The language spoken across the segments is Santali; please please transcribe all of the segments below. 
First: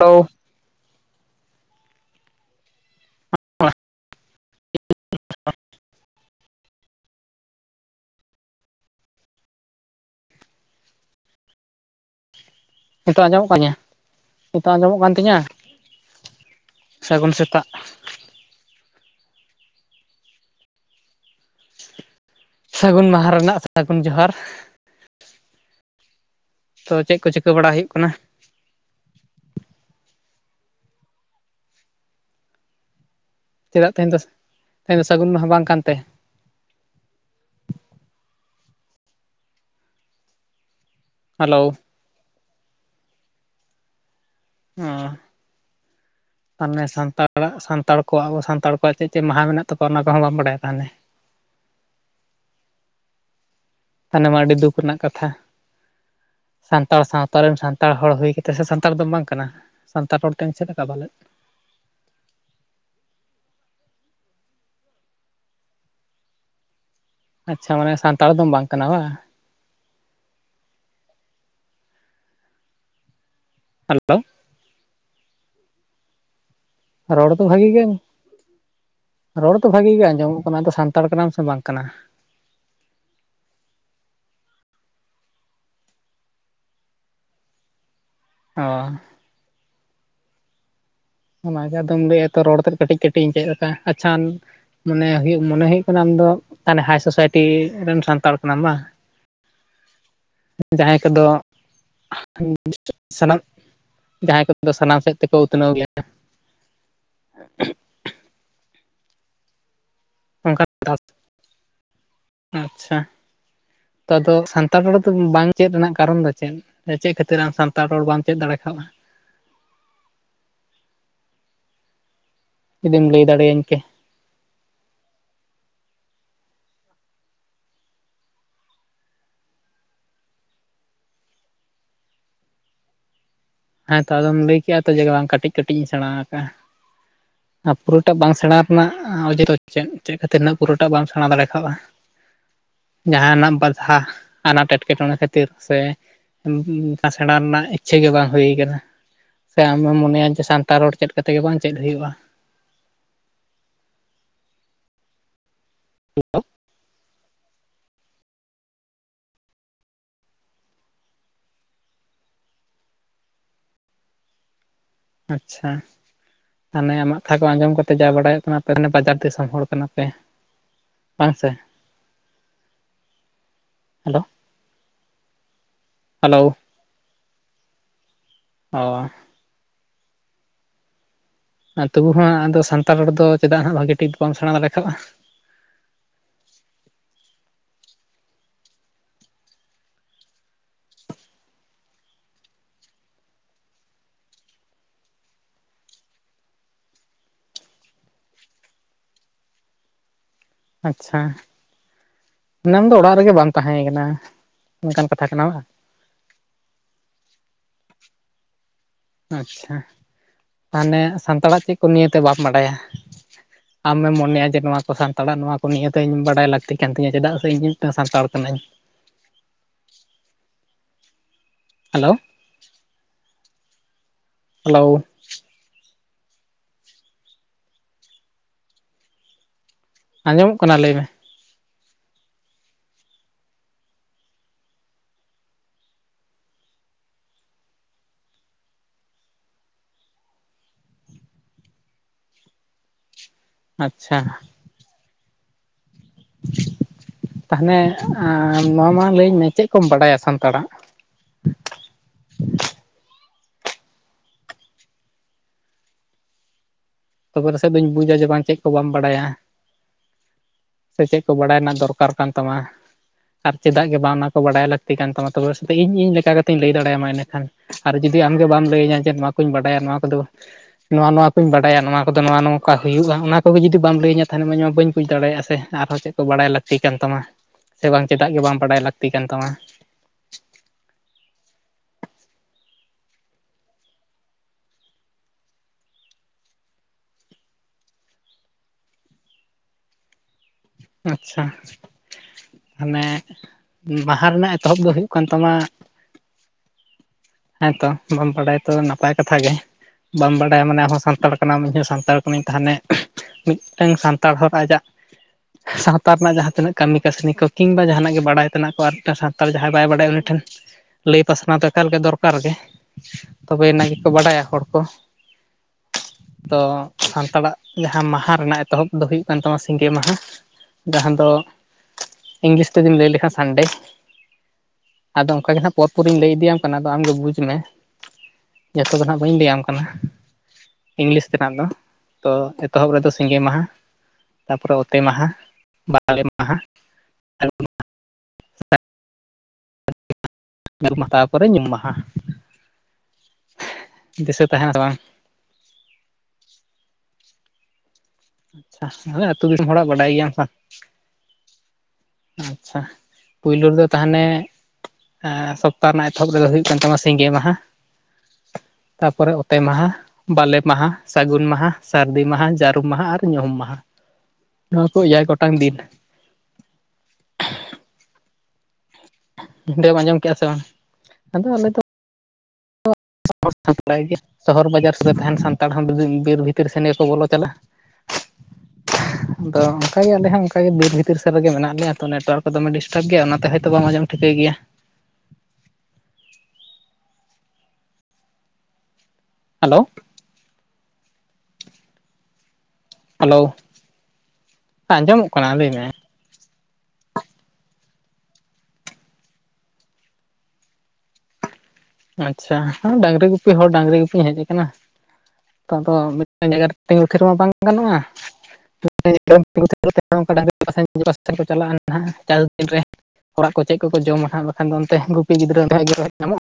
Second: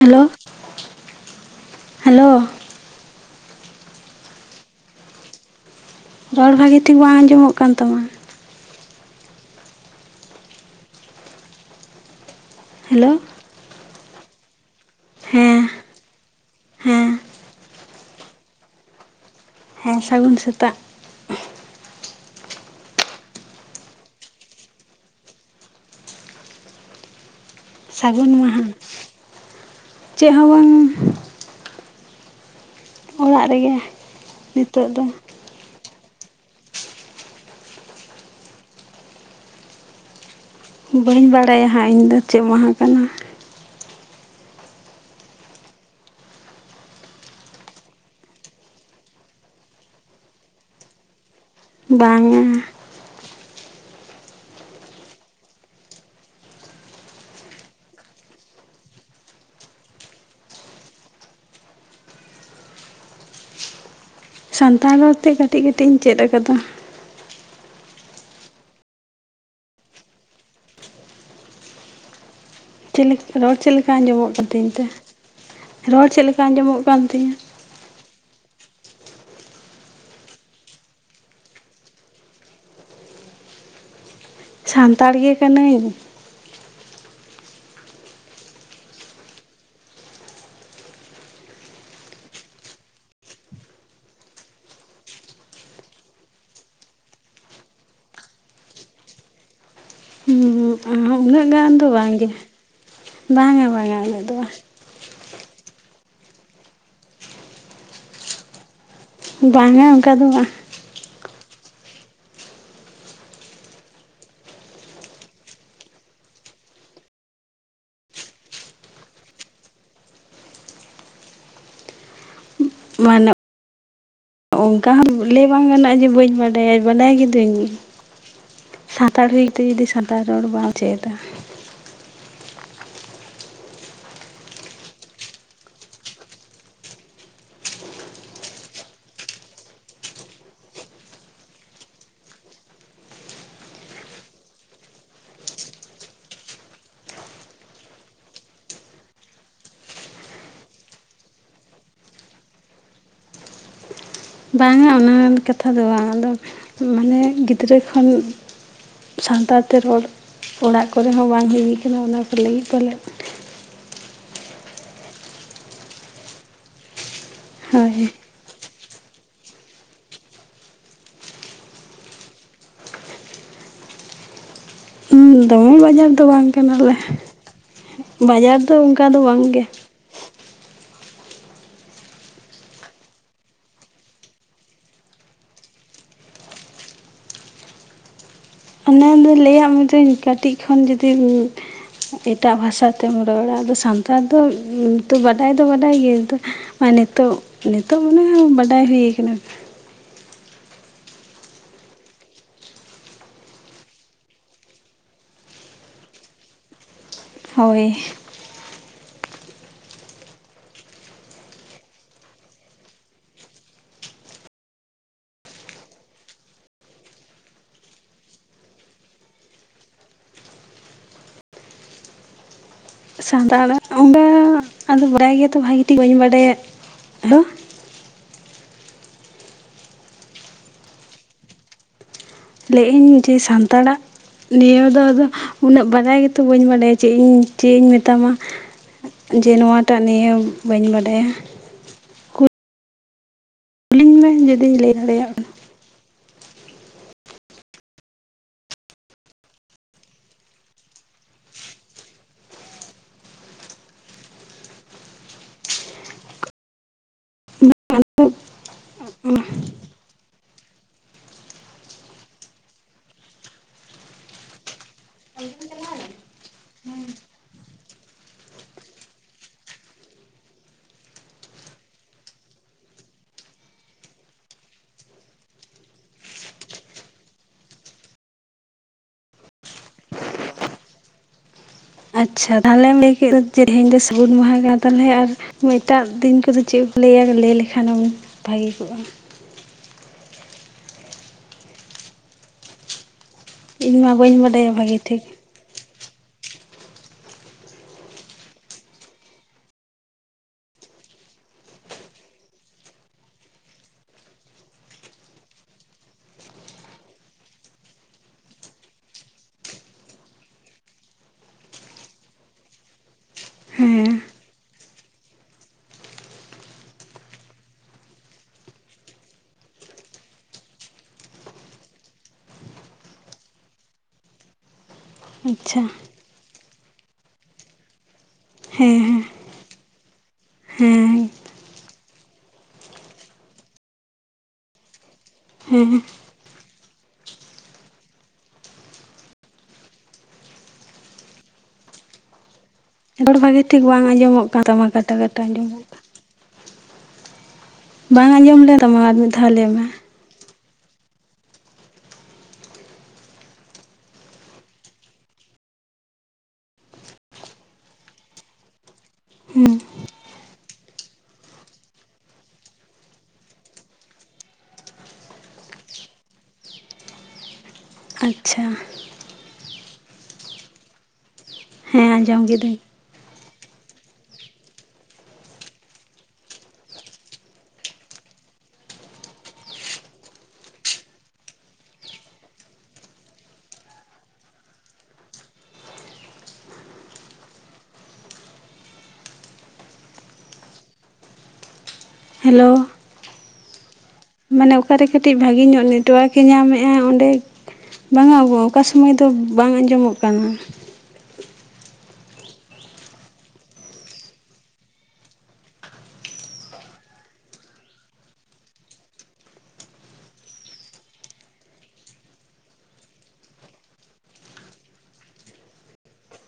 Hello, hello. [inaudible] ᱨᱚᱲ ᱵᱷᱟᱹᱜᱮ ᱴᱷᱤᱠ ᱵᱟᱝ ᱟᱸᱡᱚᱢᱚᱜ ᱠᱟᱱ ᱛᱟᱢᱟ᱾ ᱱᱤᱛᱚᱜ [inaudible] ᱦᱮᱞᱳ ᱱᱤᱛᱚᱜ ᱟᱸᱡᱚᱢᱚᱜ ᱠᱟᱱ ᱛᱤᱧᱟᱹ? ᱦᱮᱸ ᱦᱮᱸ ᱥᱟᱹᱜᱩᱱ ᱥᱮᱛᱟᱜ᱾ ᱦᱮᱸ ᱥᱟᱹᱜᱩᱱ ᱥᱮᱛᱟᱜ᱾ ᱥᱟᱹᱜᱩᱱ ᱢᱟᱦᱟ ᱨᱮᱱᱟᱜ ᱥᱟᱹᱜᱩᱱ ᱡᱚᱦᱟᱨ᱾ ᱛᱚ ᱪᱮᱫ ᱠᱚ ᱪᱤᱠ ᱥᱟᱹᱜᱩᱱ ᱢᱟᱦᱟ, ᱪᱮᱫ ᱦᱚᱸ ᱵᱟᱝ᱾ ᱚᱲᱟᱜ ᱨᱮᱜᱮ ᱪᱮᱫᱟᱜ ᱛᱮᱦᱮᱧ ᱫᱚ, ᱛᱮᱦᱮᱧ ᱫᱚ ᱥᱟᱹᱜᱩᱱ ᱢᱟᱦᱟ ᱵᱟᱝ ᱠᱟᱱ ᱛᱮ? ᱵᱟᱹᱧ ᱵᱟᱲᱟᱭᱟ ᱦᱮᱞᱳ ᱦᱟᱸᱜ ᱤᱧᱫᱚ ᱪᱮᱫ ᱢᱟᱦᱟ ᱠᱟᱱᱟ᱾ ᱚ᱾ ᱛᱟᱢᱮ ᱥᱟᱱᱛᱟᱲᱟᱜ ᱥᱟᱱᱛᱟᱲ ᱠᱚᱣᱟᱜ ᱟᱵᱚ ᱥᱟᱱᱛᱟᱲ ᱠᱚᱣᱟᱜ ᱪᱮᱫ ᱪᱮᱫ ᱢᱟᱦᱟ ᱢᱮᱱᱟᱜ ᱛᱟᱠᱚᱣᱟ ᱚᱱᱟ ᱠᱚᱦᱚᱸ ᱵᱟᱢ ᱵᱟᱲᱟᱭᱟ ᱛᱟᱦᱚᱞᱮ᱾ ᱵᱟᱝᱟ᱾ ᱛᱟᱱᱮ ᱢᱟ ᱟᱹᱰᱤ ᱫᱩᱠ ᱨᱮᱱᱟᱜ ᱠᱟᱛᱷᱟ᱾ ᱥᱟᱱᱛᱟᱲ ᱥᱟᱶᱛᱟ ᱨᱮᱱ ᱥᱟᱱᱛᱟᱲ ᱦᱚᱲ ᱦᱩᱭ ᱠᱟᱛᱮ, ᱥᱮ ᱥᱟᱱᱛᱟᱲ ᱫᱚᱢ ᱵᱟᱝ ᱠᱟᱱᱟ? ᱥᱟᱱᱛᱟᱲ ᱦᱚᱲ ᱛᱮᱢ ᱪᱮᱫ ᱠᱟ ᱯᱟᱞᱮᱫ? ᱥᱟᱱᱛᱟᱲ ᱨᱚᱲ ᱛᱮᱫ ᱠᱟᱹᱴᱤᱡ ᱠᱟᱹᱴᱤᱡ ᱤᱧ ᱪᱮᱫ ᱟᱠᱟᱫᱟ᱾ ᱟᱪᱪᱷᱟ ᱢᱟᱱᱮ ᱥᱟᱱᱛᱟᱲ ᱫᱚᱢ ᱵᱟᱝ ᱠᱟᱱᱟ, ᱵᱟᱝ? ᱪᱮᱞᱮ ᱨᱚᱲ ᱪᱮᱫ ᱞᱮᱠᱟ ᱦᱮᱞᱳ ᱟᱸᱡᱚᱢᱚᱜ ᱠᱟᱹᱱ ᱛᱤᱧ ᱛᱮ? ᱨᱚᱲ ᱪᱮᱫ ᱞᱮᱠᱟ ᱟᱸᱡᱚᱢᱚᱜ ᱠᱟᱱ ᱨᱚᱲ ᱛᱤᱧᱟᱹ ᱫᱚ ᱵᱷᱟᱜᱮ ᱜᱮᱝ ᱨᱚᱲ ᱫᱚ ᱵᱷᱟᱜᱮ ᱜᱮ ᱟᱸᱡᱚᱢᱚᱜ ᱠᱟᱱᱟ ᱟᱫᱚ ᱥᱟᱱᱛᱟᱲ ᱠᱟᱱᱟᱢ ᱥᱮ ᱵᱟᱝ ᱠᱟᱱᱟ? ᱥᱟᱱᱛᱟᱲ ᱜᱮ ᱠᱟᱹᱱᱟᱹᱧ᱾ ᱚ᱾ ᱚᱱᱟ ᱜᱮ ᱟᱫᱚᱢ ᱞᱟᱹᱭᱮᱜᱼᱟ ᱛᱚ ᱨᱚᱲ ᱛᱮᱫ ᱠᱟᱹᱴᱤᱡ ᱠᱟᱹᱴᱤᱡ ᱤᱧ ᱪᱮᱫ ᱠᱟᱜ-ᱟ᱾ ᱟᱪᱪᱷᱟᱱ ᱢᱚᱱᱮ ᱦᱩᱭᱩᱜ ᱢᱚᱱᱮ ᱦᱳᱭᱳᱜ ᱠᱟᱱᱟ ᱟᱢᱫᱚ ᱦᱟᱱᱮ ᱦᱟᱭ ᱥᱳᱥᱟᱭᱴᱤ ᱨᱮᱱ ᱥᱟᱱᱛᱟᱲ ᱠᱟᱱᱟᱢ ᱵᱟᱝ? [inaudible] ᱩᱸ ᱡᱟᱦᱟᱸᱭ ᱮᱸ-ᱦᱮᱸᱜ ᱠᱚᱫᱚ ᱩᱱᱟᱹᱜ ᱜᱟᱱ ᱫᱚ ᱵᱟᱝ ᱜᱮ, ᱵᱟᱝᱟ ᱵᱟᱝᱟ ᱩᱱᱟᱹᱜ ᱫᱚ ᱵᱟᱝ᱾ ᱫᱚ ᱥᱟᱱᱟᱢ ᱥᱮᱫ ᱛᱮᱠᱚ ᱩᱛᱱᱟᱹᱣ ᱜᱮᱭᱟ᱾ ᱵᱟᱝᱟ ᱚᱱᱠᱟ ᱫᱚ ᱵᱟᱝ᱾ [inaudible] ᱟᱪᱪᱷᱟ᱾ ᱛᱚ ᱟᱫᱚ ᱥᱟᱱᱛᱟᱲ ᱨᱚᱲ ᱫᱚ ᱵᱟᱝ ᱪᱮᱫ ᱨᱮᱱᱟᱜ ᱠᱟᱨᱚᱱ ᱫᱚ ᱪᱮᱫ? ᱪᱮᱫ ᱠᱷᱟᱹᱛᱤᱨ ᱟᱢ ᱥᱟᱱᱛᱟᱲ ᱨᱚᱲ ᱵᱟᱢ ᱪᱮᱫ ᱫᱟᱲᱮ ᱠᱟᱣ-ᱟ᱾ ᱡᱩᱫᱤᱢ ᱞᱮᱭ ᱫᱟᱲᱮᱭᱟᱹᱧ ᱠᱮᱭᱟ ᱚᱝᱠᱟ ᱦᱚᱸ ᱞᱟᱹᱭ ᱵᱟᱝ ᱜᱟᱱᱚᱜᱼᱟ ᱡᱮ ᱵᱟᱹᱧ ᱵᱟᱰᱟᱭᱟ, ᱵᱟᱰᱟᱭ ᱜᱮᱫᱩᱧ᱾ ᱥᱟᱱᱛᱟᱲ ᱦᱩᱭ ᱛᱮ ᱡᱩᱫᱤ ᱥᱟᱱᱛᱟᱲ ᱨᱚᱲ ᱵᱟᱢ ᱪᱮᱫᱟ᱾ ᱦᱮᱸ ᱛᱚ ᱟᱫᱚᱢ ᱞᱟᱹᱭ ᱠᱮᱭ-ᱟ ᱛᱚ ᱡᱮᱜ ᱵᱟᱝ ᱠᱟᱹᱴᱤᱡ ᱠᱟᱹᱴᱤᱡ ᱤᱧ ᱥᱮᱬᱟ ᱟᱠᱟᱟᱜᱼᱟ᱾ ᱟ ᱯᱩᱨᱟᱹᱴᱟᱜ ᱵᱟᱝ ᱥᱮᱬᱟ ᱨᱮᱱᱟᱜ ᱚᱡᱮ ᱫᱚ ᱪᱮᱫ, ᱪᱮᱫ ᱠᱷᱟᱹᱛᱤᱨ ᱱᱟᱜ ᱯᱩᱨᱟᱹᱴᱟᱜ ᱵᱟᱢ ᱥᱮᱬᱟ ᱫᱟᱲᱮ ᱠᱟᱣ-ᱟ? ᱡᱟᱦᱟᱸ ᱱᱟᱜ ᱵᱟᱫᱷᱟ ᱟᱱᱟᱴ ᱮᱴᱠᱮᱴᱚᱬᱮ ᱠᱷᱟᱹᱛᱤᱨ, ᱥᱮ ᱩᱸ ᱩᱸ ᱩᱸ ᱠᱟ ᱥᱮᱬᱟ ᱨᱮᱱᱟᱜ ᱤᱪᱪᱷᱟᱹ ᱜᱮ ᱵᱟᱝ ᱦᱩᱭ ᱠᱟᱱᱟ, ᱥᱮ ᱟᱢᱮᱢ ᱢᱚᱱᱮᱭᱟ ᱡᱮ ᱥᱟᱱᱛᱟᱲ ᱨᱚᱲ ᱪᱮᱫ ᱠᱟᱛᱮ ᱜᱮ ᱵᱟᱝ ᱪᱮᱫ ᱦᱩᱭᱩᱜᱼᱟ? ᱵᱟᱝᱟ ᱚᱱᱟ [inaudible] ᱠᱟᱛᱷᱟ ᱫᱚ ᱵᱟᱝ, ᱟᱫᱚ ᱢᱟᱱᱮ ᱜᱤᱫᱽᱨᱟᱹ ᱠᱷᱚᱱ ᱥᱟᱱᱛᱟᱲ ᱛᱮ ᱨᱚᱲ ᱚᱲᱟᱜ ᱠᱚᱨᱮ ᱦᱚᱸ ᱵᱟᱝ ᱦᱩᱭ ᱠᱟᱱᱟ ᱚᱱᱟ ᱠᱚ ᱞᱟᱹᱜᱤᱫ ᱯᱟᱞᱮᱫ᱾ ᱟᱪᱪᱷᱟ ᱟᱱᱮ ᱟᱢᱟᱜ ᱛᱷᱟ ᱠᱚ ᱟᱸᱡᱚᱢ ᱠᱟᱛᱮ ᱦᱳᱭ ᱡᱟ ᱵᱟᱲᱟᱭᱚᱜ ᱠᱟᱱᱟ ᱟᱯᱮ ᱫᱚ ᱵᱟᱡᱟᱨ ᱫᱤᱥᱚᱢ ᱦᱚᱲ ᱠᱟᱱᱟ ᱯᱮ ᱵᱟᱝ ᱥᱮ? ᱦᱮᱞᱳ ᱾ ᱫᱚᱢᱮ ᱵᱟᱡᱟᱨ ᱫᱚ ᱵᱟᱝ ᱠᱟᱱᱟᱞᱮ, ᱵᱟᱡᱟᱨ ᱫᱚ ᱚ ᱚᱱᱠᱟ ᱫᱚ ᱵᱟᱝ ᱜᱮ ᱾ ᱟᱨ ᱛᱚᱵᱩ ᱦᱚᱸ ᱟᱫᱚ ᱥᱟᱱᱛᱟᱲ ᱨᱚᱲ ᱫᱚ, ᱪᱮᱫᱟᱜ ᱦᱟᱸᱜ ᱵᱷᱟᱹᱜᱤ ᱴᱷᱤᱠ ᱵᱟᱢ ᱥᱮᱬᱟ ᱫᱟᱲᱮ ᱠᱟᱣᱼᱟ? ᱚᱱᱟᱫᱚ ᱞᱮᱹᱭᱟᱜ ᱢᱮᱫᱩᱹᱧ ᱠᱟᱹᱴᱤᱡ ᱠᱷᱚᱱ ᱡᱩᱫᱤᱢ ᱮᱴᱟᱜ ᱵᱷᱟᱥᱟ ᱛᱮᱢ ᱨᱚᱲᱟ, ᱟᱫᱚ ᱥᱟᱱᱛᱟᱲ ᱫᱚ ᱛᱚ ᱵᱟᱰᱟᱭ ᱫᱚ ᱵᱟᱰᱟᱭ ᱜᱮᱭᱟ ᱛᱚ ᱦᱚᱭ ᱱᱤᱛᱚᱜ, ᱱᱤᱛᱚᱜ ᱢᱟᱱᱮ ᱵᱟᱰᱟᱭ ᱦᱩᱭ ᱠᱟᱱᱟ ᱾ ᱟᱪᱪᱷᱟ ᱢᱟᱱᱮ ᱟᱢ ᱫᱚ ᱚᱲᱟᱜ ᱨᱮᱜᱮ ᱵᱟᱝ ᱛᱟᱦᱮᱸ ᱠᱟᱱᱟ, ᱚᱱᱠᱟᱱ ᱠᱟᱛᱷᱟ ᱠᱟᱱᱟ ᱵᱟ ᱦᱳᱭ ᱾ ᱟᱪᱪᱷᱟ, ᱛᱟᱦᱚᱞᱮ ᱥᱟᱱᱛᱟᱲᱟᱜ ᱪᱮᱫ ᱠᱚ ᱱᱤᱭᱮᱛᱮ ᱵᱟᱢ ᱵᱟᱰᱟᱭᱟ? ᱟᱢᱮᱢ ᱢᱚᱱᱮᱭᱟ ᱡᱮ ᱱᱚᱣᱟ ᱠᱚ ᱥᱟᱱᱛᱟᱲᱟᱜ ᱱᱚᱣᱟ ᱠᱚ ᱱᱤᱭᱮᱛᱮ ᱤᱧ ᱵᱟᱰᱟᱭ ᱞᱟᱹᱠᱛᱤ ᱠᱟᱱ ᱛᱤᱧᱟ, ᱪᱮᱫᱟᱜ ᱥᱮ ᱤᱧ ᱢᱤᱫᱴᱟᱝ ᱥᱟᱱᱛᱟᱲ ᱠᱟᱹᱱᱟᱹᱧ ᱾ ᱦᱮᱞᱳ ᱾ ᱥᱟᱱᱛᱟᱲᱟᱜ [inaudible] ᱦᱮᱞᱳ ᱟᱫᱚ ᱵᱟᱰᱟᱭ ᱜᱮᱛᱚ ᱵᱷᱟᱜᱤ ᱴᱷᱤᱠ ᱵᱟᱹᱧ ᱵᱟᱰᱟᱭᱟ ᱦᱚ᱾ ᱟᱸᱡᱚᱢᱚᱜ ᱠᱟᱱᱟ ᱞᱟᱹᱭᱢᱮ ᱾ ᱞᱮᱭ ᱤᱧ ᱡᱮ ᱥᱟᱱᱛᱟᱲᱟᱜ ᱱᱤᱭᱮ ᱫᱚ ᱟᱫᱚ ᱩᱱᱟᱹᱜ ᱵᱟᱰᱟᱭ ᱜᱮᱛᱚ ᱵᱟᱹᱧ ᱰᱟᱰᱭᱟ, ᱪᱮᱫ ᱤᱧ ᱪᱮᱫ ᱤᱧ ᱢᱮᱛᱟᱢᱟ? ᱡᱮ ᱱᱚᱣᱟᱴᱟᱜ ᱱᱤᱭᱮ ᱵᱟᱹᱧ ᱵᱟᱰᱟᱭᱟ ᱾ ᱠᱩᱞᱤᱧ ᱢᱮ ᱟᱪᱪᱷᱟ ᱡᱩᱫᱤᱧ ᱞᱟᱹᱭ ᱫᱟᱲᱮᱭᱟᱜ ᱠᱷᱟᱱ ᱛᱟᱦᱚᱱᱮ ᱟᱸ ᱱᱚᱣᱟ ᱢᱟᱲᱟᱝ ᱞᱟᱹᱭᱟᱹᱧ ᱢᱮ ᱪᱮᱫ ᱠᱚᱢ ᱵᱟᱰᱟᱭᱟ ᱥᱟᱱᱛᱟᱲᱟᱜ? ᱛᱚᱵᱮ ᱨᱮᱥᱮᱫ ᱫᱩᱧ ᱵᱩᱡᱟ ᱡᱮ ᱪᱮᱫ ᱠᱚ ᱪᱮᱫ ᱠᱚ ᱵᱟᱢ ᱵᱟᱰᱟᱭᱟ? ᱥᱮ ᱪᱮᱫ ᱠᱚ ᱵᱟᱰᱟᱭ ᱨᱮᱱᱟᱜ ᱫᱚᱨᱠᱟᱨ ᱠᱟᱱ ᱛᱟᱢᱟ? ᱟᱨ ᱪᱮᱫᱟᱜ ᱜᱮ ᱵᱟᱝ ᱚᱱᱟᱠᱚ ᱵᱟᱰᱟᱭ ᱞᱟᱹᱠᱛᱤ ᱠᱟᱱ ᱛᱟᱢᱟ, ᱛᱚᱵᱮ ᱨᱮᱥᱮᱛᱚ ᱤᱧ ᱤᱧ ᱞᱮᱠᱟ ᱠᱟᱛᱮᱧ ᱞᱟᱹᱭ ᱫᱟᱲᱮᱭᱟᱢᱟ ᱮᱱᱮᱠᱷᱟᱱ᱾ ᱟᱨ ᱡᱩᱫᱤ ᱟᱢᱜᱮ ᱵᱟᱢ ᱞᱟᱹᱭᱟᱹᱧᱟ ᱡᱮ ᱱᱚᱣᱟ ᱠᱚᱧ ᱵᱟᱰᱟᱭᱟ ᱱᱚᱣᱟ ᱠᱚᱫᱚ ᱱᱚᱣᱟ ᱱᱚᱣᱟ ᱠᱚᱧ ᱵᱟᱰ ᱵᱟᱰᱟᱭᱟ ᱱᱚᱣᱟ ᱠᱚᱫᱚ ᱱᱚᱣᱟ ᱱᱚᱝᱠᱟ ᱦᱩᱭᱩᱜᱼᱟ ᱚᱱᱟ ᱠᱚᱜᱮ ᱡᱩᱫᱤ ᱵᱟᱢ ᱞᱟᱹᱭᱟᱹᱧᱟᱹ ᱛᱟᱦᱚᱱᱮ ᱢᱟ ᱤᱧ ᱢᱟ ᱵᱟᱹᱧ ᱵᱩᱡᱽ ᱫᱟᱲᱮᱭᱟᱜᱼᱟ ᱥᱮ ᱟᱨᱦᱚᱸ ᱪᱮᱫ ᱠᱚ ᱵᱟᱰᱟᱭ ᱞᱟᱹᱠ ᱛᱤ ᱠᱟᱱ ᱛᱟᱢᱟ ᱥᱮ ᱵᱟᱝ ᱪᱮᱫᱟᱜ ᱜᱮ ᱵᱟᱢ ᱵᱟᱰᱟᱭ ᱞᱟᱹᱠᱛᱤ ᱠᱟᱱ ᱛᱟᱢᱟ? ᱟᱪᱪᱷᱟ ᱛᱟᱦᱚᱞᱮᱢ ᱞᱟᱹᱭ ᱠᱮᱫ ᱫᱚ ᱡᱮ ᱛᱮᱦᱮᱧ ᱫᱚ ᱥᱟᱜᱩᱱ ᱢᱟᱦᱟ ᱠᱮᱫᱟ ᱛᱟᱦᱚᱞᱮ ᱟᱨ ᱮᱴᱟᱜ ᱫᱤᱱ ᱠᱚᱫᱚ ᱪᱮᱫ ᱠᱚ ᱞᱮᱭᱟ? ᱞᱮᱭ ᱞᱮᱠᱷᱟᱱᱮᱢ ᱵᱷᱟᱹᱜᱤ ᱠᱚᱜᱼᱟ? ᱟᱪᱪᱷᱟ, ᱦᱟᱱᱮ ᱤᱧᱢᱟ ᱵᱟᱦᱟ ᱵᱟᱹᱧ ᱨᱮᱱᱟᱜ ᱵᱟᱰᱟᱭᱟ ᱮᱛᱚᱦᱚᱵ ᱫᱚ ᱵᱷᱟᱹᱜᱤ ᱦᱩᱭᱩᱜ ᱴᱷᱤᱠ ᱠᱟᱱ ᱛᱟᱢᱟ ᱦᱮᱸᱛᱚ ᱵᱟᱢ ᱵᱟᱰᱟᱭᱟ ᱛᱚ ᱱᱟᱯᱟᱭ ᱠᱟᱛᱷᱟ ᱜᱮ ᱵᱟᱢ ᱵᱟᱰᱟᱭᱟ ᱢᱟᱱᱮ ᱟᱢᱦᱚᱸ ᱥᱟᱱᱛᱟᱲ ᱠᱟᱱᱟᱢ, ᱤᱧᱦᱚᱸ ᱥᱟᱱᱛᱟᱲ ᱠᱟᱹᱱᱟᱹᱧ ᱛᱟᱦᱚᱱᱮ ᱢᱤᱫᱴᱟᱹᱝ ᱥᱟᱱᱛᱟᱲ ᱦᱚᱲ ᱟᱡᱟᱜ ᱥᱟᱶᱛᱟ ᱨᱮᱱᱟᱜ ᱡᱟᱦᱟᱸ ᱛᱤᱱᱟᱹᱜ ᱠᱟᱹᱢᱤ ᱠᱟᱹᱥᱱᱤ ᱠᱚ ᱠᱤᱝᱵᱟ ᱡᱟᱦᱟᱱᱟᱜ ᱜᱮ ᱵᱟᱰᱟᱭ ᱛᱮᱱᱟᱜ ᱠᱚ ᱟᱨ ᱢᱤᱫᱴᱟᱹᱝ ᱥᱟᱱᱛᱟᱲ ᱡᱟᱦᱟᱸᱭ ᱵᱟᱭ ᱵᱟᱰᱟᱭᱟ ᱩᱱᱤ ᱴᱷᱮᱱ ᱞᱟᱹᱭ ᱯᱟᱥᱱᱟᱣ ᱫᱚ ᱮᱠᱟᱞ ᱜᱮ ᱫᱚᱨ ᱠᱟᱨ ᱜᱮ, ᱛᱚᱵᱮᱭᱱᱟ ᱜᱮᱠᱚ ᱦᱮᱸ ᱵᱟᱰᱟᱭᱟ ᱦᱚᱲ ᱠᱚ ᱾ ᱛᱚ ᱥᱟᱱᱛᱟᱲᱟᱜ ᱡᱟᱦᱟᱸ ᱢᱟᱦᱟ ᱨᱮᱱᱟᱜ ᱮᱛᱚᱦᱚᱵ ᱫᱚ ᱦᱩᱭᱩᱜ ᱠᱟᱱ ᱛᱟᱢᱟ ᱥᱤᱸᱜᱮ ᱢᱟᱦᱟ ᱾ ᱡᱟᱦᱟᱸ ᱫᱚ ᱤᱝᱞᱤᱥ ᱛᱮ ᱡᱩᱫᱤᱢ ᱞᱟᱹᱭ ᱞᱮᱠᱷᱟᱱ ᱥᱟᱱᱰᱮ ᱾ ᱟᱫᱚ ᱚᱱᱠᱟ ᱜᱮ ᱦᱟᱸᱜ ᱟᱪᱪᱷᱟ ᱯᱚᱨ ᱯᱚᱨᱤᱧ ᱞᱟᱹᱭ ᱤᱫᱤᱭᱟᱢ ᱠᱟᱱᱟ ᱟᱫᱚ ᱟᱢᱜᱮ ᱵᱩᱡᱽ ᱢᱮ ᱾ ᱡᱷᱚᱛᱚ ᱫᱚ ᱱᱟᱸᱜ ᱦᱮᱸ ᱵᱟᱹᱧ ᱞᱮᱭᱟᱢ ᱠᱟᱱᱟ ᱾ ᱤᱝᱞᱤᱥ ᱦᱮᱸ ᱛᱮᱱᱟᱜ ᱫᱚ, ᱛᱚ ᱮᱛᱚᱦᱚᱵ ᱨᱮᱫᱚ ᱥᱤᱸᱜᱮ ᱢᱟᱦᱟ ᱛᱟᱯᱚᱨᱮ ᱚᱛᱮ ᱢᱟᱦᱟ, ᱦᱮᱸ ᱵᱟᱞᱮ ᱢᱟᱦᱟ, [unintelligible] [unintelligible] ᱛᱟᱯᱚᱨᱮ ᱧᱩᱦᱩᱢ ᱢᱟᱦᱟ ᱾ ᱨᱚᱲ ᱵᱷᱟᱜᱮ ᱴᱷᱤᱠ ᱵᱟᱝ ᱟᱸᱡᱚᱢᱚᱜ ᱠᱟᱱ ᱛᱟᱢᱟ, ᱠᱟᱴᱟ ᱠᱟᱴᱟ ᱟᱸᱡᱚᱢᱚ ᱠᱟᱱᱟ ᱵᱟᱝ ᱟᱸᱡᱚᱢ ᱞᱮᱱ ᱛᱟᱢᱟ ᱟᱪᱪᱷᱟ ᱟᱨ ᱟᱞᱮ ᱢᱤᱫ ᱟᱹᱛᱩ ᱫᱷᱟᱣ ᱞᱟᱹᱭ ᱫᱤᱥᱚᱢ ᱢᱮ ᱦᱚᱲᱟᱜ ᱵᱟᱰᱟᱭ ᱜᱮᱭᱟᱢ ᱟᱪᱪᱷᱟ ᱯᱩᱭᱞᱩ ᱨᱮᱫᱚ ᱛᱟᱦᱚᱱᱮ ᱮ ᱥᱚᱯᱛᱟ ᱨᱮᱱᱟᱜ ᱮᱛᱚᱦᱚᱵ ᱨᱮᱫᱚ ᱦᱩᱭᱩᱜ ᱠᱟᱱ ᱛᱟᱢᱟ ᱥᱤᱸᱜᱮ ᱢᱟᱦᱟ ᱾ ᱛᱟᱯᱚᱨᱮ ᱚᱛᱮ ᱦᱮᱸ ᱢᱟᱦᱟ ᱾ ᱵᱟᱞᱮ ᱢᱟᱦᱟᱸ, ᱥᱟᱹᱜᱩᱱ ᱢᱟᱦᱟᱸ, ᱥᱟᱹᱨᱫᱤ ᱢᱟᱦᱟᱸ, ᱡᱟᱹᱨᱩᱢ ᱢᱟᱦᱟᱸ ᱟᱨ ᱧᱩᱦᱩᱢ ᱢᱟᱦᱟᱸ᱾ ᱱᱚᱣᱟ ᱠᱚ ᱮᱭᱟᱭ ᱜᱚᱴᱟᱝ ᱫᱤᱱ ᱾ ᱟᱪᱪᱷᱟ ᱾ [unintelligible] ᱟᱸᱡᱚᱢ ᱠᱮᱜᱼᱟ ᱥᱮ ᱵᱟᱝ ᱟᱫᱚ ᱟᱞᱮ ᱫᱚ ᱦᱮᱸ ᱟᱸᱡᱚᱢ ᱠᱤᱫᱟᱹᱧ ᱾ [unintelligible] ᱥᱚᱦᱚᱨ ᱵᱟᱡᱟᱨ ᱥᱮᱨᱮᱱ ᱛᱟᱦᱮᱱ ᱥᱟᱱᱛᱟᱲ ᱦᱚᱸ ᱵᱤᱵᱤᱢ ᱵᱤᱨ ᱵᱷᱤᱛᱨᱤ ᱥᱮᱱ ᱜᱮ ᱠᱚ ᱵᱚᱞᱚ ᱪᱟᱞᱟᱜ [inaudible] ᱟᱫᱚ ᱚᱱᱠᱟ ᱜᱮ ᱟᱞᱮ ᱦᱚᱸ ᱚᱱᱠᱟ ᱜᱮ ᱵᱤᱨ ᱵᱷᱤᱛᱤᱨ ᱥᱮᱫ ᱨᱮᱜᱮ ᱢᱮᱱᱟᱜ ᱞᱮᱭᱟ ᱛᱚ ᱱᱮᱴᱣᱟᱨᱠ ᱠᱚ ᱫᱚᱢᱮ ᱰᱤᱥᱴᱟᱯ ᱜᱮᱭᱟ ᱚᱱᱟᱛᱮ ᱦᱚᱭᱛᱚ ᱵᱟᱢ ᱟᱸᱡᱚᱢ ᱴᱷᱤᱠᱟᱹᱭ ᱜᱮᱭᱟ ᱾ ᱦᱮᱞᱳ ᱾ ᱦᱮᱞᱳ ᱾ ᱦᱮᱞᱳ ᱾ ᱢᱟᱱᱮ ᱚᱠᱟᱨᱮ ᱠᱟᱹᱴᱤᱡ ᱵᱷᱟᱹᱜᱤ ᱧᱚᱜ ᱢᱮ ᱱᱮᱴ ᱱᱴᱣᱟᱨᱠ ᱮ ᱧᱟᱢᱮᱜᱼᱟ ᱚᱸᱰᱮ ᱵᱟᱝᱼᱟ ᱜᱳ ᱚᱠᱟ ᱥᱚᱢᱚᱭ ᱫᱚ ᱵᱟᱝ ᱟᱸᱡᱚᱢᱚᱜ ᱠᱟᱱᱟ ᱾ ᱟᱪᱪᱷᱟ ᱰᱟᱹᱝᱨᱤ ᱜᱩᱯᱤ ᱦᱚᱲ ᱰᱟᱹᱝᱨᱤ ᱜᱩᱯᱤᱧ ᱦᱮᱡ ᱠᱟᱱᱟ ᱾ ᱛᱚ ᱟᱫᱚ ᱢᱤᱫᱴᱮᱱ ᱡᱟᱭᱜᱟ ᱨᱮ ᱛᱤᱸᱜᱩ ᱠᱷᱤᱨᱢᱟ ᱵᱟᱝ ᱜᱟᱱᱚᱜᱼᱟ ᱾ ᱢᱤᱫᱴᱮᱱ ᱡᱟᱭᱜᱟ ᱨᱮ ᱛᱤᱸᱜᱩ ᱛᱷᱤᱨ ᱞᱮᱠᱷᱟᱱ [unintelligible] ᱪᱟᱞᱟᱜᱼᱟ ᱱᱷᱟᱜ ᱪᱟᱞ ᱛᱤᱱᱨᱮ ᱚᱲᱟᱜ ᱠᱚ ᱪᱮᱜ ᱠᱚᱠᱚ ᱡᱚᱢᱟ ᱦᱟᱸᱜ ᱵᱟᱠᱷᱟᱱ ᱚᱱᱛᱮ ᱜᱩᱯᱤ ᱜᱤᱫᱽᱨᱟᱹ ᱜᱷᱟᱡ ᱜᱮ ᱧᱟᱢᱚᱜ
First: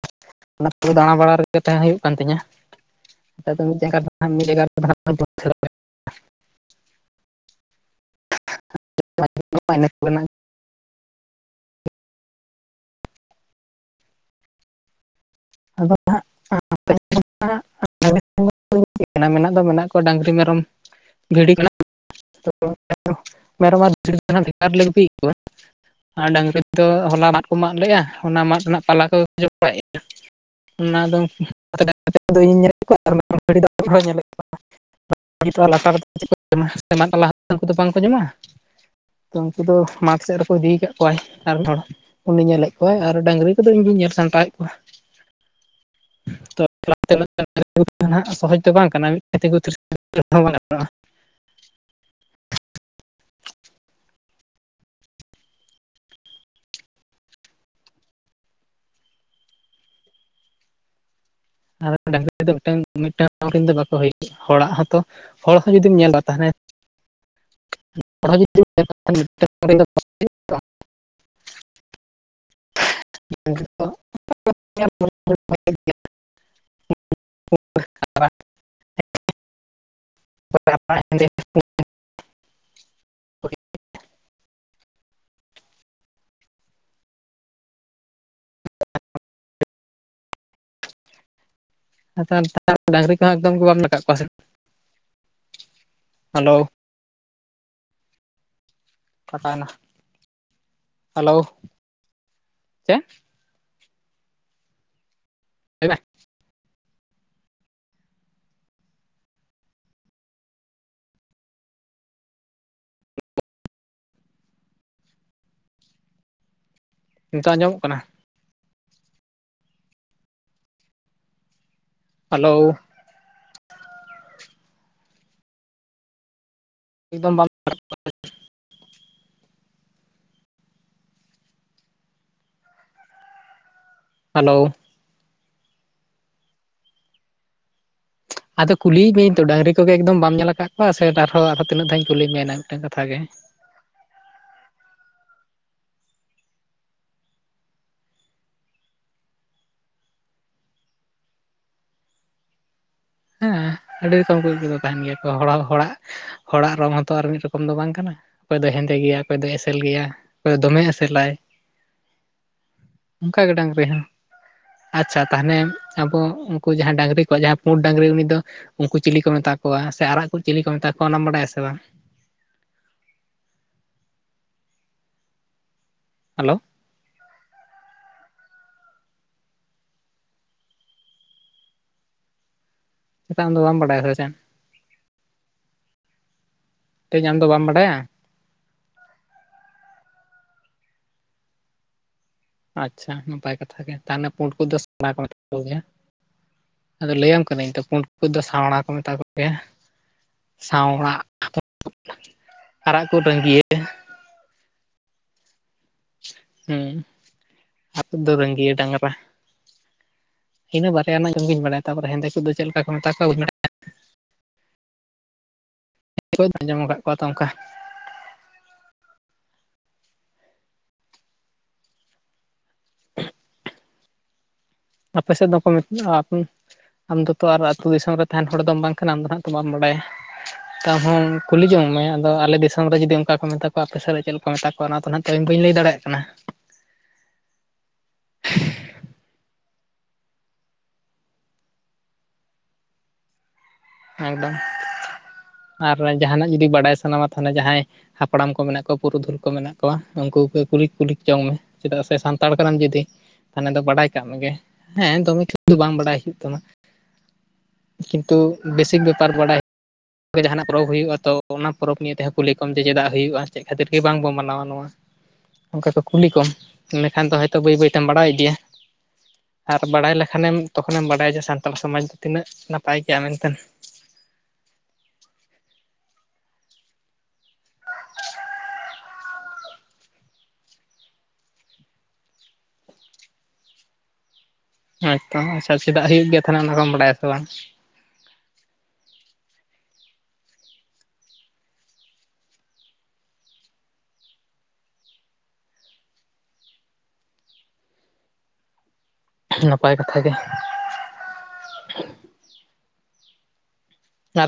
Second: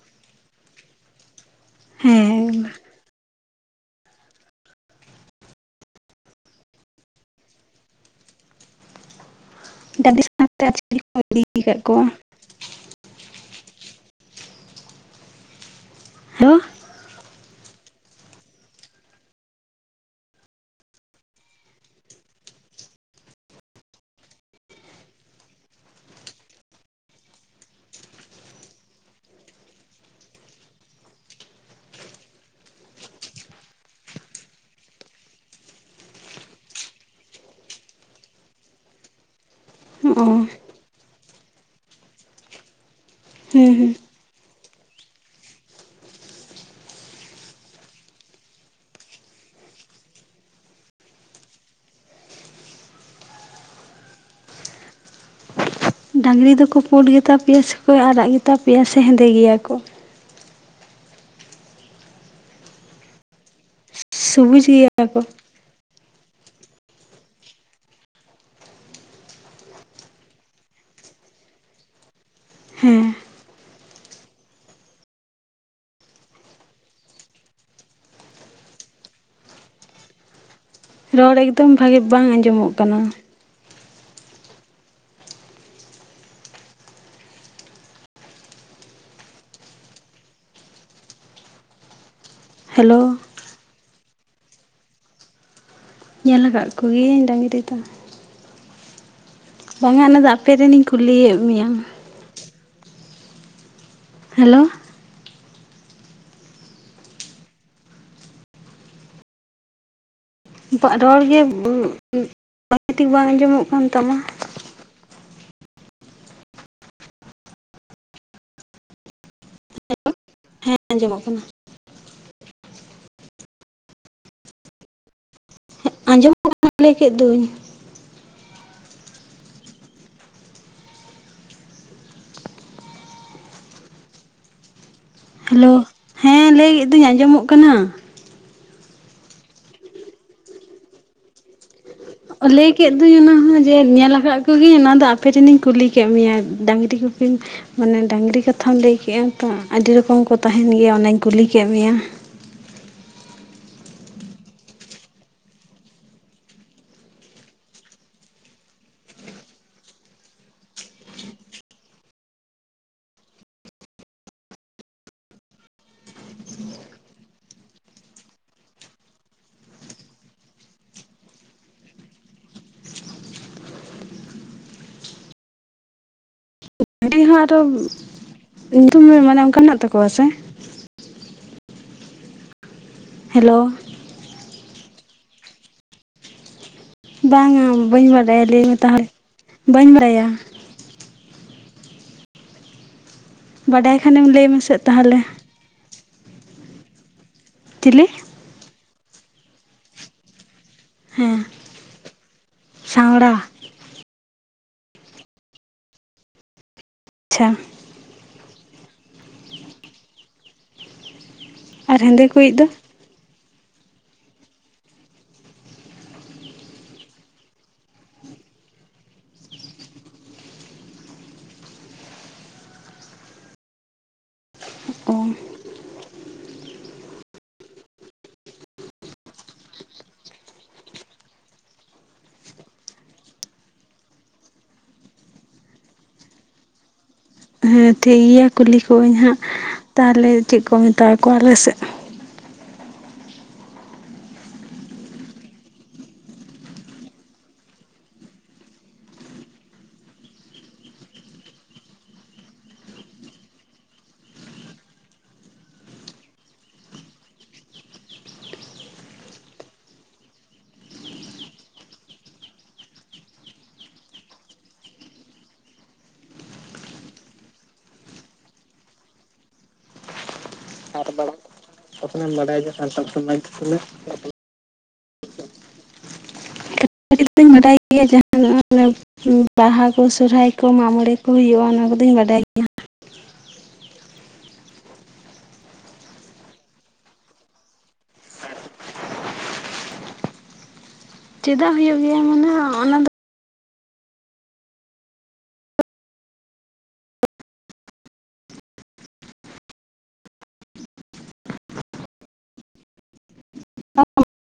ᱚᱱᱟ ᱛᱮᱜᱮ ᱫᱟᱬᱟ ᱵᱟᱲᱟ ᱨᱮᱜᱮ ᱛᱟᱦᱮᱸ ᱦᱩᱭᱩᱜ ᱠᱟᱱ ᱛᱤᱧᱟᱹ ᱾ ᱦᱮᱸ [unintelligible] [unintelligible] ᱰᱟᱹᱝᱨᱤ ᱥᱟᱶᱛᱮ ᱟᱨ ᱪᱤᱞᱤ ᱠᱚᱢ ᱤᱫᱤ ᱠᱟᱜ ᱠᱚᱣᱟ ᱾ ᱟᱫᱚ ᱦᱮᱞᱳ ᱦᱟᱸᱜ [unintelligible] [unintelligible] ᱢᱮᱱᱟᱜ ᱫᱚ ᱠᱚᱣᱟ ᱰᱟᱹᱝᱨᱤ ᱢᱮᱨᱚᱢ ᱵᱷᱤᱰᱤ ᱠᱚ ᱱᱷᱟᱜ [unintelligible] ᱢᱮᱨᱚᱢ ᱟᱨ ᱵᱷᱤᱰᱤ ᱫᱚ ᱱᱷᱟᱜ ᱵᱷᱮᱜᱟᱨ ᱨᱮᱞᱮ ᱜᱩᱯᱤ ᱭᱮᱫ ᱠᱚᱣᱟ ᱾ ᱟᱨ ᱰᱟᱹᱝᱨᱤ ᱫᱚ ᱦᱚᱞᱟ ᱢᱟᱫ ᱠᱚ ᱢᱟᱜ ᱞᱮᱜᱼᱟ ᱚᱱᱟ ᱢᱟᱫ ᱨᱮᱱᱟᱜ ᱯᱟᱞᱟ ᱠᱚ ᱡᱚᱢ ᱵᱟᱲᱟᱭᱮᱜᱼᱟ ᱾ ᱚᱱᱟ ᱫᱚ ᱤᱧ [unintelligible] ᱞᱟᱛᱟᱨ ᱨᱮᱫᱚ ᱪᱮᱫ ᱠᱚ ᱢᱟᱫ [unintelligible] ᱵᱟᱝᱠᱚ ᱡᱚᱢᱟ ᱾ ᱛᱚ ᱩᱱᱠᱩ ᱫᱚ ᱢᱟᱴ ᱚ ᱥᱮᱫ ᱨᱮᱠᱚ ᱤᱫᱤ ᱠᱟᱜ ᱠᱚᱣᱟᱭ ᱟᱨ ᱢᱤᱫ ᱦᱚᱲ ᱾ ᱩᱱᱤ ᱧᱮᱞᱮᱫ ᱠᱚᱣᱟᱭ ᱟᱨ ᱰᱟᱹᱝᱨᱤ ᱠᱚᱫᱚ ᱦᱩᱸ ᱤᱧ ᱦᱩᱸ ᱜᱤᱧ ᱧᱮᱞ ᱥᱟᱢᱴᱟᱣᱮᱫ ᱠᱚᱣᱟ ᱾ ᱛᱚᱜ [unintelligible] ᱥᱚᱦᱚᱡ ᱫᱚ ᱵᱟᱝ ᱠᱟᱱᱟ [unintelligible] ᱰᱟᱹᱝᱨᱤ ᱫᱚᱠᱚ ᱯᱩᱸᱰ ᱜᱮ ᱛᱟᱯᱮᱭᱟ ᱥᱮ ᱟᱨᱟᱜ ᱜᱮ ᱛᱟᱯᱮᱭᱟ ᱥᱮ ᱦᱮᱸᱫᱮ ᱜᱮᱭᱟ ᱠᱚ ᱾ [unintelligible] ᱥᱩᱵᱩᱡ ᱦᱚᱲᱟᱜ ᱦᱚᱸᱛᱚ ᱜᱮᱭᱟ ᱠᱚ ᱦᱚᱲ ᱦᱚᱸ ᱡᱩᱫᱤᱢ ᱧᱮᱞᱟ ᱛᱟᱦᱮᱞᱮ ᱾ [unintelligible] ᱦᱮᱸ [unintelligible] ᱨᱚᱲ ᱮᱠᱫᱚᱢ ᱵᱷᱟᱹᱜᱤ ᱵᱟᱝ ᱟᱸᱡᱚᱢᱚᱜ ᱠᱟᱱᱟ ᱾ [unintelligible] ᱦᱮᱞᱳ ᱰᱟᱹᱝᱨᱤ ᱠᱟᱰᱟ ᱮᱠᱫᱚᱢ ᱜᱮ ᱵᱟᱢ [unintelligible] ᱧᱮᱞ ᱟᱠᱟᱜ ᱠᱚᱜᱮᱭᱟᱹᱧ ᱰᱟᱹᱝᱨᱤ ᱫᱚ ᱾ ᱠᱟᱴᱟᱣᱮᱱᱟ ᱵᱟᱝᱼᱟ ᱟᱞᱮ ᱫᱚ ᱟᱯᱮᱨᱮᱱᱤᱧ ᱠᱩᱞᱤᱭᱮᱫ ᱢᱮᱭᱟ ᱾ ᱪᱮᱜ? ᱦᱮᱞᱳ, ᱞᱟᱹᱭ ᱢᱮ ᱾ ᱵᱟᱜ ᱨᱚᱲ ᱜᱮ [unintelligible] ᱵᱷᱟᱹᱜᱤ ᱴᱷᱤᱠ ᱵᱟᱝ ᱟᱸᱡᱚᱢᱚᱜ ᱠᱟᱱ ᱛᱟᱢᱟ ᱾ ᱱᱤᱛᱚᱜ ᱟᱸᱡᱚᱢᱚᱜ ᱠᱟᱱᱟ ᱾ ᱦᱮᱸ ᱟᱸᱡᱚᱢᱚᱜ ᱠᱟᱱᱟ ᱾ ᱦᱮᱞᱳ ᱟᱸᱡᱚᱢ ᱠᱟᱱᱟ ᱞᱟᱹᱭ ᱠᱮᱫ ᱮᱠᱫᱚᱢ ᱫᱩᱧ ᱵᱟᱢ ᱾ ᱦᱮᱞᱳ, ᱦᱮᱞᱳ ᱦᱮᱸ, ᱞᱟᱹᱭ ᱮᱫ ᱫᱩᱧ ᱟᱸᱡᱚᱢᱚᱜ ᱠᱟᱱᱟ ᱾ ᱟᱫᱚ ᱠᱩᱞᱤᱜ ᱢᱤᱭᱟᱹᱧ ᱛᱚ ᱰᱟᱝᱨᱤ ᱠᱚᱜᱮ, ᱮᱠᱫᱚᱢ ᱵᱟᱢ ᱧᱮᱞ ᱠᱟᱜ ᱠᱚᱣᱟ ᱥᱮ, ᱴᱟᱨᱦᱚᱸ ᱟᱫᱚ ᱛᱤᱱᱟᱹᱜ ᱫᱷᱟᱧ ᱞᱟᱹᱭ ᱠᱮᱫ ᱫᱩᱧ ᱚᱱᱟ ᱦᱚᱸ, ᱡᱮ ᱧᱮᱞ ᱠᱟᱫ ᱠᱚᱜᱮ ᱤᱧ ᱚᱱᱟᱫᱚ, ᱟᱯᱮ ᱨᱮᱱ ᱤᱧ ᱠᱩᱞᱤ ᱠᱮᱜ ᱢᱮᱭᱟ ᱰᱟᱝᱨᱤ ᱜᱩᱯᱤᱢ ᱢᱟᱱᱮ ᱰᱟᱝᱨᱤ ᱠᱟᱛᱷᱟᱢ ᱞᱟᱹᱭ ᱠᱮᱭᱟᱜ ᱛᱚ, ᱟᱹᱰᱤ ᱨᱚᱠᱚᱢ ᱠᱚ ᱛᱟᱦᱮᱱ ᱜᱮᱭᱟ, ᱚᱱᱟᱧ ᱠᱩᱞᱤ ᱠᱮᱫ ᱢᱮᱭᱟ ᱾ ᱦᱮᱸ ᱟᱹᱰᱤ ᱨᱚᱠᱚᱢ ᱠᱚ ᱠᱚᱫᱚ ᱛᱟᱦᱮᱱ ᱜᱮᱭᱟ ᱠᱚ, ᱦᱚᱲᱚ ᱦᱚᱲᱟᱜ ᱦᱚᱲᱟᱜ ᱨᱚᱝ ᱦᱚᱸᱛᱚ, ᱟᱨ ᱢᱤᱫ ᱨᱚᱠᱚᱢ ᱫᱚ ᱵᱟᱝ ᱠᱟᱱᱟ ᱾ ᱚᱠᱚᱭ ᱫᱚ ᱦᱮᱸᱫᱮ ᱜᱮᱭᱟ, ᱚᱠᱚᱭ ᱫᱚ ᱮᱥᱮᱞ ᱜᱮᱭᱟ, ᱚᱠᱚᱭ ᱫᱚ ᱫᱚᱢᱮ ᱮᱥᱮᱞᱟᱭ ᱾ ᱚᱝᱠᱟ ᱜᱮ ᱰᱟᱝᱨᱤ ᱦᱚᱸ ᱾ ᱟᱪᱪᱷᱟ ᱛᱟ ᱦᱟᱱᱮ ᱟᱵᱚ ᱩᱝᱠᱩ, ᱡᱟᱦᱟᱸ ᱰᱟᱝᱨᱤ ᱠᱚᱣᱟᱜ ᱡᱟᱦᱟᱸ ᱯᱩᱸᱰᱼᱼ ᱰᱟᱝᱨᱤ ᱩᱱᱤ ᱫᱚ ᱩᱱᱠᱩ ᱪᱤᱞᱤ ᱠᱚ ᱢᱮᱛᱟ ᱠᱚᱣᱟ, ᱥᱮ ᱟᱨᱟᱜ ᱠᱚ ᱪᱤᱞᱤ ᱠᱚ ᱢᱮᱛᱟ ᱠᱚᱣᱟ, ᱚᱱᱟᱢ ᱵᱟᱰᱟᱭᱟ ᱥᱮ ᱵᱟᱝ? ᱦᱮᱞᱳᱼᱼ ᱢᱤᱦᱩᱣᱟᱜ ᱫᱚ ᱧᱩᱛᱩᱢ ᱢᱟᱱᱮ ᱚᱱᱠᱟ ᱢᱮᱱᱟᱜ ᱛᱟᱠᱚᱣᱟ ᱥᱮ? ᱚᱝᱠᱟ ᱟᱢ ᱦᱮᱞᱳ ᱫᱚ ᱵᱟᱢ ᱵᱟᱰᱟᱭᱟ ᱥᱮ ᱪᱮᱜ? ᱛᱮᱦᱮᱧ ᱟᱢ ᱫᱚ ᱵᱟᱢ ᱵᱟᱝᱟ ᱵᱟᱹᱧ ᱵᱟᱰᱟᱭᱟ, ᱞᱟᱹᱭᱢᱮ ᱛᱟᱦᱚᱞᱮ ᱵᱟᱹᱧ ᱵᱟᱰᱟᱭᱟ ᱾ ᱟᱪᱪᱷᱟ ᱱᱟᱯᱟᱭ ᱠᱟᱛᱷᱟ ᱜᱮ, ᱵᱟᱰᱟᱭ ᱛᱟᱸᱦᱱᱮ ᱠᱷᱟᱱᱮᱢ ᱞᱟᱹᱭ ᱯᱩᱸᱰ ᱢᱮᱥᱮ ᱠᱚᱫᱚ [unintelligible] ᱥᱟᱣᱲᱟ ᱠᱚ ᱛᱟᱦᱚᱞᱮ ᱢᱮᱛᱟ ᱠᱚᱜᱮᱭᱟ, ᱟᱫᱚ ᱞᱟᱹᱭᱟᱢ ᱼᱼ ᱠᱟᱹᱱᱟᱹᱧ ᱛᱚ, ᱯᱩᱰ ᱪᱤᱞᱤ ᱠᱚ ᱫᱚ ᱥᱟᱸᱣᱲᱟ ᱠᱚ ᱢᱮᱛᱟ ᱠᱚᱜᱮᱭᱟ ᱾ ᱥᱟᱶᱲᱟ ᱦᱮᱸ ᱟᱨᱟᱜ ᱠᱚᱫᱚ ᱥᱟᱣᱲᱟ ᱨᱺᱜᱤᱭᱟᱹ ᱦᱩᱸ, ᱪᱷᱟ, ᱟ ᱫᱚ ᱨᱟᱹᱝᱜᱭᱟᱹ ᱰᱟᱝᱨᱟ ᱾ ᱤᱱᱟᱹ ᱵᱟᱨᱭᱟ ᱨᱮᱱᱟᱜ ᱧᱩᱛᱩᱢ ᱜᱤᱧ ᱵᱟᱲᱟᱭᱼᱟ, ᱟᱨ ᱛᱟᱯᱚᱨᱮ ᱦᱮᱸᱫᱮ ᱦᱮᱸᱜᱮ ᱠᱚᱫᱚ, ᱠᱚᱭᱤᱡ ᱫᱚ ᱪᱮᱫ ᱞᱮᱠᱟ ᱠᱚ ᱼᱼ ᱢᱮᱛᱟ ᱠᱚᱣᱟ ᱵᱟᱧ ᱵᱟᱲᱟᱭᱟ ᱵᱟᱹᱧ [unintelligible] ᱟᱸᱡᱚᱢ ᱠᱟᱫ ᱠᱚᱣᱟ ᱛᱚ ᱚᱝᱠᱟᱼᱼ ᱚ ᱟᱯᱮ ᱥᱮᱫ ᱫᱚᱠᱚ ᱢᱮᱛᱼᱟ ᱟᱯᱩ ᱢᱼᱼ ᱟᱢ ᱫᱚᱛᱚ ᱟᱨ ᱟᱹᱛᱩ ᱫᱤᱥᱚᱢ ᱨᱮ, ᱛᱟᱦᱮᱱ ᱦᱚᱲ ᱫᱚᱢ ᱵᱟᱝ ᱠᱟᱱᱟ, ᱟᱢ ᱫᱚ ᱦᱟᱸᱜ ᱛᱚ ᱵᱟᱢ ᱵᱟᱰᱟᱭᱟ ᱾ ᱛᱟᱦᱚᱸ ᱠᱩᱞᱤ ᱡᱚᱝ ᱢᱮ, ᱟᱫᱚ ᱟᱞᱮ ᱫᱤᱥᱚᱢ ᱨᱮ ᱡᱩᱫᱤ ᱚᱱᱠᱟ ᱠᱚ ᱢᱮᱛᱟ ᱠᱚᱣᱟ, ᱟᱯᱮ ᱥᱮᱫ ᱨᱮ ᱪᱮᱫ ᱞᱮᱠᱟ ᱠᱚ ᱢᱮᱛᱟᱠ? ᱠᱚᱣᱟ, ᱚᱱᱟ ᱱᱟᱛᱮ ᱵᱟᱹᱧ ᱞᱟᱹᱭ ᱫᱟᱲᱮᱭᱟᱜ ᱠᱟᱱᱟ ᱾ ᱦᱮᱸ ᱴᱷᱤᱠ ᱜᱮᱭᱟ, ᱠᱩᱞᱤ ᱠᱚᱣᱟᱹᱧ ᱦᱟᱸᱜ ᱛᱟᱦᱚᱞᱮ ᱪᱮᱫ ᱠᱚ ᱢᱮᱛᱟᱣᱟ ᱠᱚᱣᱟ, ᱟᱞᱮᱥᱮᱫ ᱾ ᱮᱠᱫᱚᱢ, ᱟᱨ ᱡᱟᱦᱟᱱᱟᱜ ᱡᱩᱫᱤ ᱵᱟᱲᱟᱭ ᱥᱟᱱᱟᱢᱟ ᱛᱟᱦᱚᱞᱮ ᱡᱟᱦᱟᱸᱭ ᱦᱟᱯᱲᱟᱢ ᱠᱚ ᱢᱮᱱᱟᱜ ᱠᱚᱣᱟ, ᱯᱩᱨᱩᱫᱷᱩᱞ ᱠᱚ ᱢᱮᱱᱟᱜ ᱠᱚᱣᱟ, ᱩᱱᱠᱩ ᱠᱚ ᱠᱩᱞᱤᱠ ᱠᱩᱞᱤᱠ ᱡᱚᱝ ᱢᱮ ᱾ ᱪᱮᱫᱟᱜ ᱥᱮ ᱥᱟᱱᱛᱟᱲ ᱠᱟᱱᱟᱢ ᱡᱩᱫᱤ᱾ ᱛᱟᱦᱚᱱᱮ ᱫᱚ ᱵᱟᱲᱟᱭ ᱠᱟᱜ ᱢᱮᱜᱮ, ᱦᱮᱸ ᱫᱚᱢᱮ [unintelligible] ᱫᱚ ᱵᱟᱝ ᱵᱟᱲᱟᱭ ᱦᱳᱭᱩᱜ ᱛᱟᱢᱟ ᱾ ᱠᱤᱱᱛᱩ ᱵᱮᱥᱤᱠ ᱵᱮᱯᱟᱨ ᱵᱟᱰᱟᱭ᱾ ᱫᱚ ᱡᱟᱸᱦᱟᱱᱟᱜ ᱯᱚᱨᱚᱵ ᱦᱳᱭᱩᱜᱼᱟ, ᱛᱚ ᱚᱱᱟ ᱯᱚᱨᱚᱵ ᱱᱤᱭᱟᱹ ᱛᱮᱦᱚᱸ ᱠᱩᱞᱤ ᱠᱚᱢ ᱡᱮ, ᱪᱮᱫᱟᱜ ᱦᱳᱭᱩᱜᱼᱟ ᱪᱮᱫ ᱠᱷᱟᱹᱛᱤᱨ ᱜᱮ ᱵᱟᱝᱵᱚᱱ ᱢᱟᱱᱟᱣᱟ ᱱᱚᱣᱟ ᱾ ᱚᱱᱠᱟ ᱠᱚ ᱠᱩᱞᱤ ᱠᱚᱢ, ᱤᱱᱟᱹᱠᱷᱟᱱ ᱫᱚ ᱦᱚᱭᱛᱚ, ᱵᱟᱹᱭ ᱵᱟᱹᱭᱛᱮᱢ ᱵᱟᱲᱟᱭ ᱤᱫᱤᱭᱟ ᱾ ᱟᱨ ᱵᱟᱲᱟᱭ ᱞᱮᱠᱷᱟᱱᱮᱢ, ᱛᱚᱠᱷᱚᱱᱮᱢ ᱵᱟᱲᱟᱭᱟ ᱡᱮ ᱥᱟᱱᱛᱟᱲ ᱥᱚᱢᱟᱡᱽ ᱫᱚ ᱩᱱᱟ‌ᱜ-ᱮᱢ ᱛᱤᱱᱟᱹᱜ ᱵᱟᱰᱟᱭᱟ ᱡᱮ ᱱᱟᱯᱟᱭ ᱥᱟᱱᱛᱟᱲ ᱜᱮᱭᱟ ᱥᱚᱢᱟᱡᱽ ᱢᱮᱱᱛᱮ ᱵᱚᱞᱮ [unintelligible] [unintelligible] ᱠᱟᱴᱤᱡ ᱠᱟᱴᱤᱡ ᱵᱟᱰᱟᱭ ᱜᱮᱭᱟ [inaudible] ᱡᱟᱦᱟᱸ [inaudible] ᱵᱟᱦᱟ ᱠᱚ, ᱥᱨᱦᱟᱭ ᱠᱚ, ᱢᱟᱜᱼᱢᱚᱬᱮ ᱠᱚ, ᱦᱳᱭᱳᱜᱼᱟ, ᱚᱱᱟ ᱠᱚᱫᱩᱧ ᱵᱟᱰᱟᱭ ᱜᱮᱭᱟ ᱾ ᱦᱳᱭᱛᱚ ᱟᱪᱪᱷᱟ, ᱪᱮᱫᱟᱜ ᱦᱳᱭᱳᱜ ᱜᱮᱭᱟ, ᱛᱟᱦᱚᱞᱮ ᱚᱱᱟ ᱠᱚᱢ ᱵᱟᱰᱟᱭᱟ ᱥᱮ ᱵᱟᱝ? ᱪᱮᱫᱟᱜ ᱦᱳᱭᱳᱜ ᱜᱮᱭᱟ ᱢᱟᱱᱮ ᱚᱱᱟ ᱫᱚᱼᱼ ᱱᱟᱯᱟᱭ ᱠᱟᱛᱷᱟ ᱜᱮ ᱾ [unintelligible]